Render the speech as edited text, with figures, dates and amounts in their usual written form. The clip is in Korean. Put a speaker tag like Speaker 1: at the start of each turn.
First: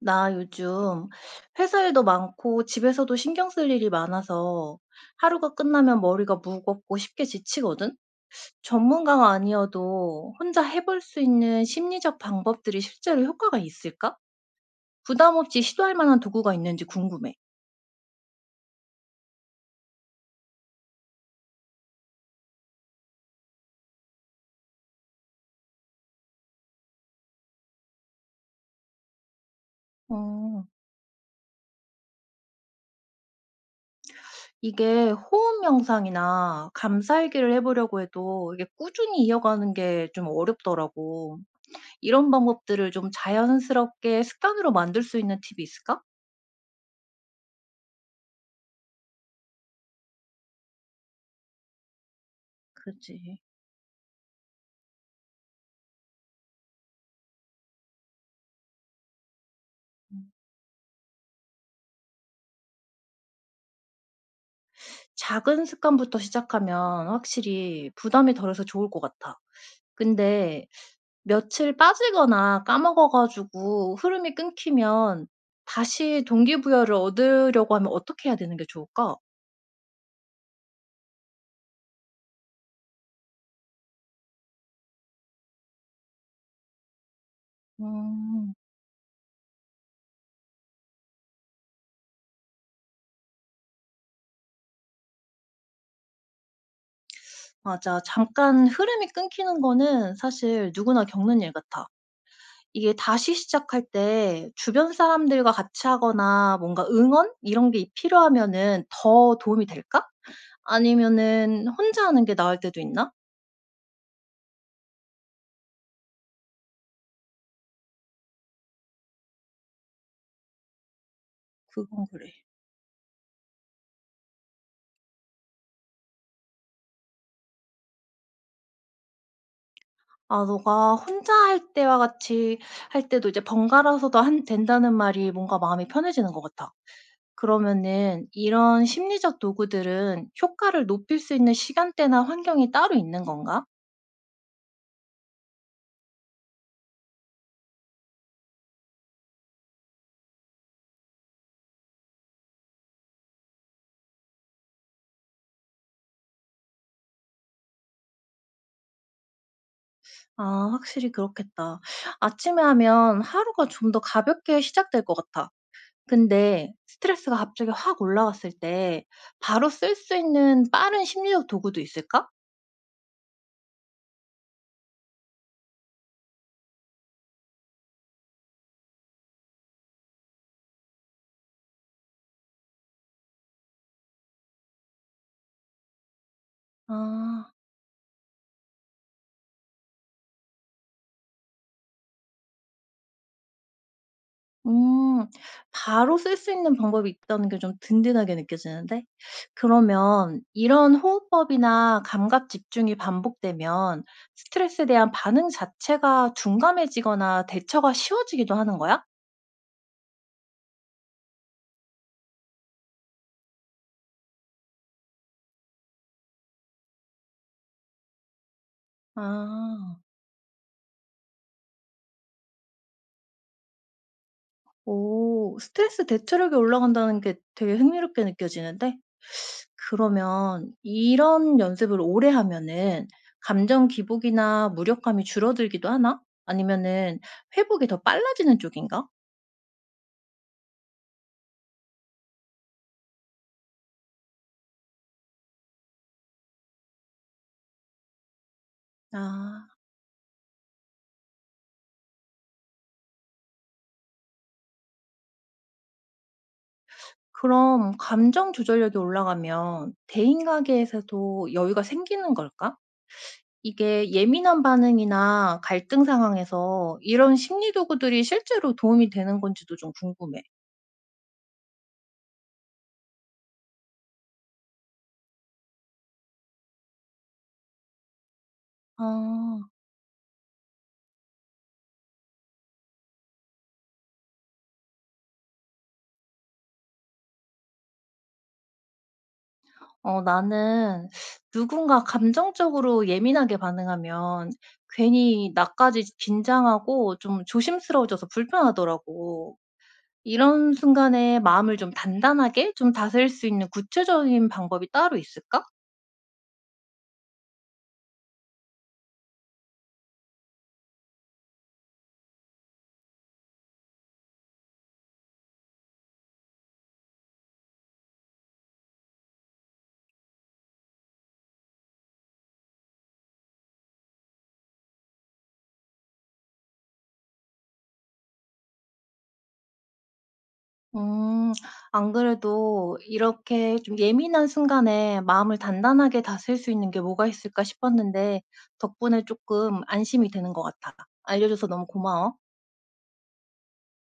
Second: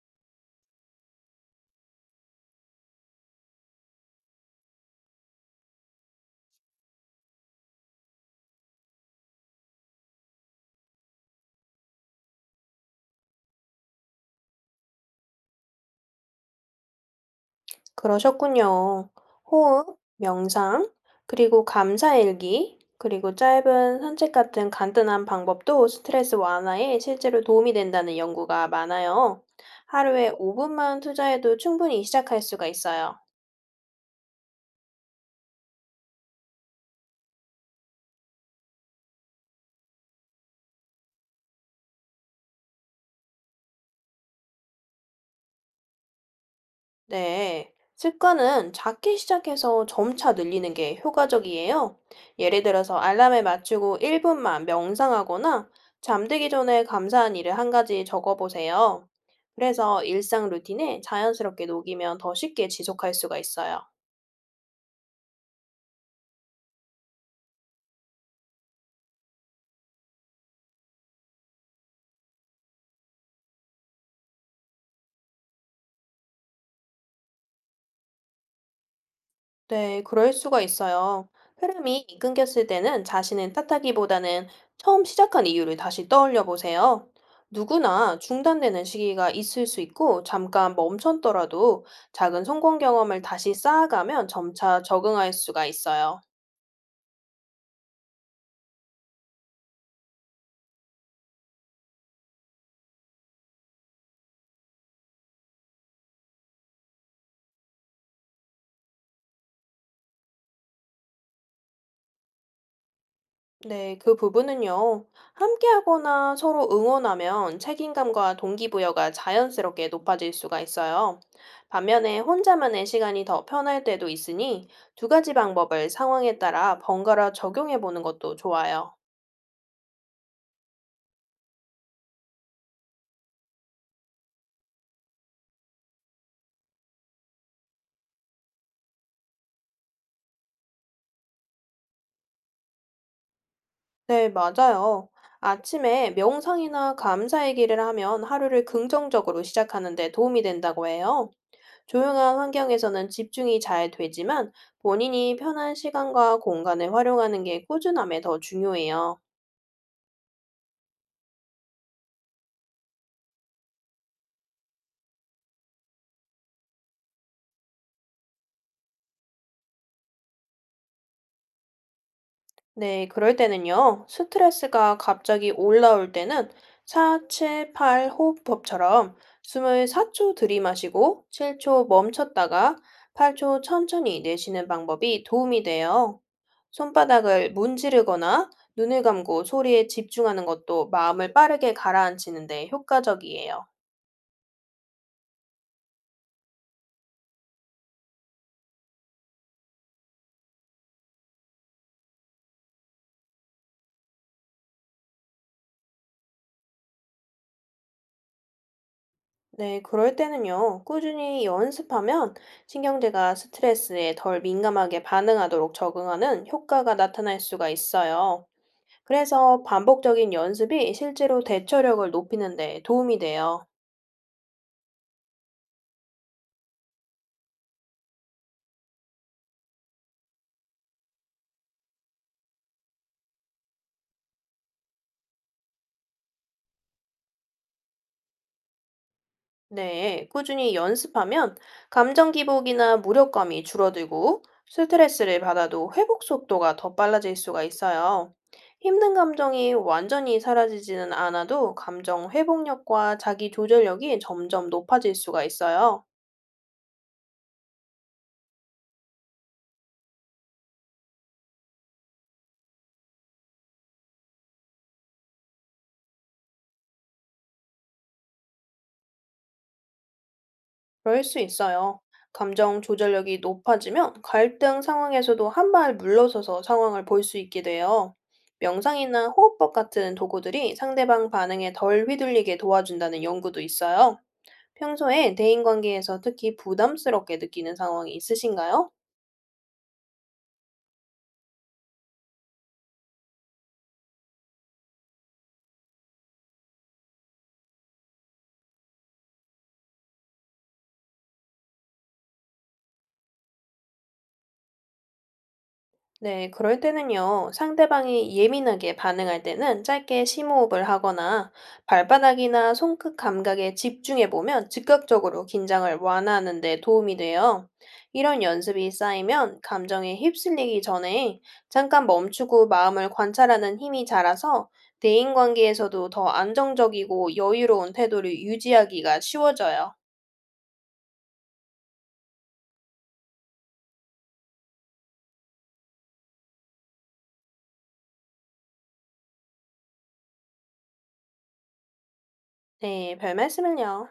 Speaker 1: 나 요즘 회사 일도 많고 집에서도 신경 쓸 일이 많아서 하루가 끝나면 머리가 무겁고 쉽게 지치거든? 전문가가 아니어도 혼자 해볼 수 있는 심리적 방법들이 실제로 효과가 있을까? 부담 없이 시도할 만한 도구가 있는지 궁금해.
Speaker 2: 그러셨군요. 호흡, 명상, 그리고 감사일기, 그리고 짧은 산책 같은 간단한 방법도 스트레스 완화에 실제로 도움이 된다는 연구가 많아요. 하루에
Speaker 1: 어,
Speaker 2: 5분만 투자해도 충분히 시작할 수가 있어요.
Speaker 1: 이게 호흡 명상이나 감살기를 해보려고 해도 이게 꾸준히 이어가는 게 좀 어렵더라고. 이런 방법들을 좀 자연스럽게 습관으로 만들 수 있는 팁이 있을까?
Speaker 2: 네, 습관은 작게 시작해서 점차 늘리는 게 효과적이에요. 예를 들어서 알람
Speaker 1: 그치.
Speaker 2: 에 맞추고 1분만 명상하거나 잠들기 전에 감사한 일을 한 가지 적어보세요. 그래서 일상 루틴에 자연스럽게 녹이면 더 쉽게 지속할 수가 있어요.
Speaker 1: 작은 습관부터 시작하면 확실히 부담이 덜해서 좋을 것 같아. 근데 며칠 빠지거나 까먹어 가지고 흐름이 끊기면 다시 동기부여를 얻으려고 하면 어떻게 해야 되는 게 좋을까?
Speaker 2: 네, 그럴 수가 있어요. 흐름이 끊겼을 때는 자신을 탓하기보다는 처음 시작한 이유를 다시 떠올려 보세요. 누구나
Speaker 1: 음.
Speaker 2: 중단되는 시기가 있을 수 있고, 잠깐 멈췄더라도 작은 성공 경험을 다시 쌓아가면 점차 적응할 수가 있어요.
Speaker 1: 맞아. 잠깐 흐름이 끊기는 거는 사실 누구나 겪는 일 같아. 이게 다시 시작할 때 주변 사람들과 같이 하거나 뭔가 응원 이런 게 필요하면은 더 도움이 될까? 아니면은 혼자 하는 게 나을 때도 있나?
Speaker 2: 네, 그 부분은요. 함께하거나 서로 응원하면 책임감과 동기부여가 자연스럽게 높아질 수가 있어요.
Speaker 1: 그건
Speaker 2: 반면에
Speaker 1: 그래.
Speaker 2: 혼자만의 시간이 더 편할 때도 있으니 두 가지 방법을 상황에 따라 번갈아 적용해 보는 것도 좋아요.
Speaker 1: 아, 너가 혼자 할 때와 같이 할 때도 이제 번갈아서도 한 된다는 말이 뭔가 마음이 편해지는 것 같아. 그러면은 이런 심리적 도구들은 효과를 높일 수 있는 시간대나 환경이 따로 있는 건가?
Speaker 2: 네, 맞아요. 아침에 명상이나 감사 얘기를 하면 하루를 긍정적으로 시작하는 데 도움이 된다고 해요. 조용한 환경에서는 집중이 잘 되지만 본인이 편한 시간과 공간을 활용하는 게 꾸준함에 더 중요해요.
Speaker 1: 아, 확실히 그렇겠다. 아침에 하면 하루가 좀 더 가볍게 시작될 것 같아. 근데 스트레스가 갑자기 확 올라왔을 때 바로 쓸 수 있는 빠른 심리적 도구도 있을까?
Speaker 2: 네, 그럴 때는요. 스트레스가 갑자기 올라올 때는 4, 7, 8 호흡법처럼 숨을 4초 들이마시고 7초 멈췄다가 8초 천천히 내쉬는 방법이 도움이 돼요.
Speaker 1: 아.
Speaker 2: 손바닥을 문지르거나 눈을 감고 소리에 집중하는 것도 마음을 빠르게 가라앉히는 데 효과적이에요.
Speaker 1: 음. 바로 쓸 수 있는 방법이 있다는 게 좀 든든하게 느껴지는데? 그러면 이런 호흡법이나 감각 집중이 반복되면 스트레스에 대한 반응 자체가 둔감해지거나 대처가 쉬워지기도 하는 거야?
Speaker 2: 네, 그럴 때는요, 꾸준히 연습하면 신경제가 스트레스에 덜 민감하게 반응하도록 적응하는 효과가 나타날 수가 있어요. 그래서
Speaker 1: 아.
Speaker 2: 반복적인 연습이 실제로 대처력을 높이는 데 도움이 돼요.
Speaker 1: 오. 스트레스 대처력이 올라간다는 게 되게 흥미롭게 느껴지는데? 그러면 이런 연습을 오래 하면은 감정 기복이나 무력감이 줄어들기도 하나? 아니면은 회복이 더 빨라지는 쪽인가?
Speaker 2: 네, 꾸준히 연습하면 감정 기복이나 무력감이 줄어들고 스트레스를 받아도 회복 속도가 더 빨라질 수가 있어요. 힘든
Speaker 1: 아.
Speaker 2: 감정이 완전히 사라지지는 않아도 감정 회복력과 자기 조절력이 점점 높아질 수가 있어요.
Speaker 1: 그럼 감정 조절력이 올라가면 대인 관계에서도 여유가 생기는 걸까? 이게 예민한 반응이나 갈등 상황에서 이런 심리 도구들이 실제로 도움이 되는 건지도 좀 궁금해.
Speaker 2: 그럴 수 있어요. 감정 조절력이 높아지면 갈등 상황에서도 한 발 물러서서 상황을 볼 수 있게 돼요. 명상이나
Speaker 1: 아.
Speaker 2: 호흡법 같은 도구들이 상대방 반응에 덜 휘둘리게 도와준다는 연구도 있어요. 평소에 대인관계에서 특히 부담스럽게 느끼는 상황이 있으신가요?
Speaker 1: 어, 나는 누군가 감정적으로 예민하게 반응하면 괜히 나까지 긴장하고 좀 조심스러워져서 불편하더라고. 이런 순간에 마음을 좀 단단하게 좀 다스릴 수 있는 구체적인 방법이 따로 있을까?
Speaker 2: 네, 그럴 때는요, 상대방이 예민하게 반응할 때는 짧게 심호흡을 하거나 발바닥이나 손끝 감각에 집중해 보면 즉각적으로 긴장을 완화하는 데 도움이 돼요. 이런 연습이 쌓이면 감정에 휩쓸리기 전에 잠깐 멈추고 마음을 관찰하는 힘이 자라서 대인관계에서도 더 안정적이고 여유로운 태도를 유지하기가 쉬워져요.
Speaker 1: 음. 안 그래도 이렇게 좀 예민한 순간에 마음을 단단하게 다스릴 수 있는 게 뭐가 있을까 싶었는데 덕분에 조금 안심이 되는 것 같아. 알려줘서 너무 고마워.
Speaker 2: 네, 별 말씀을요.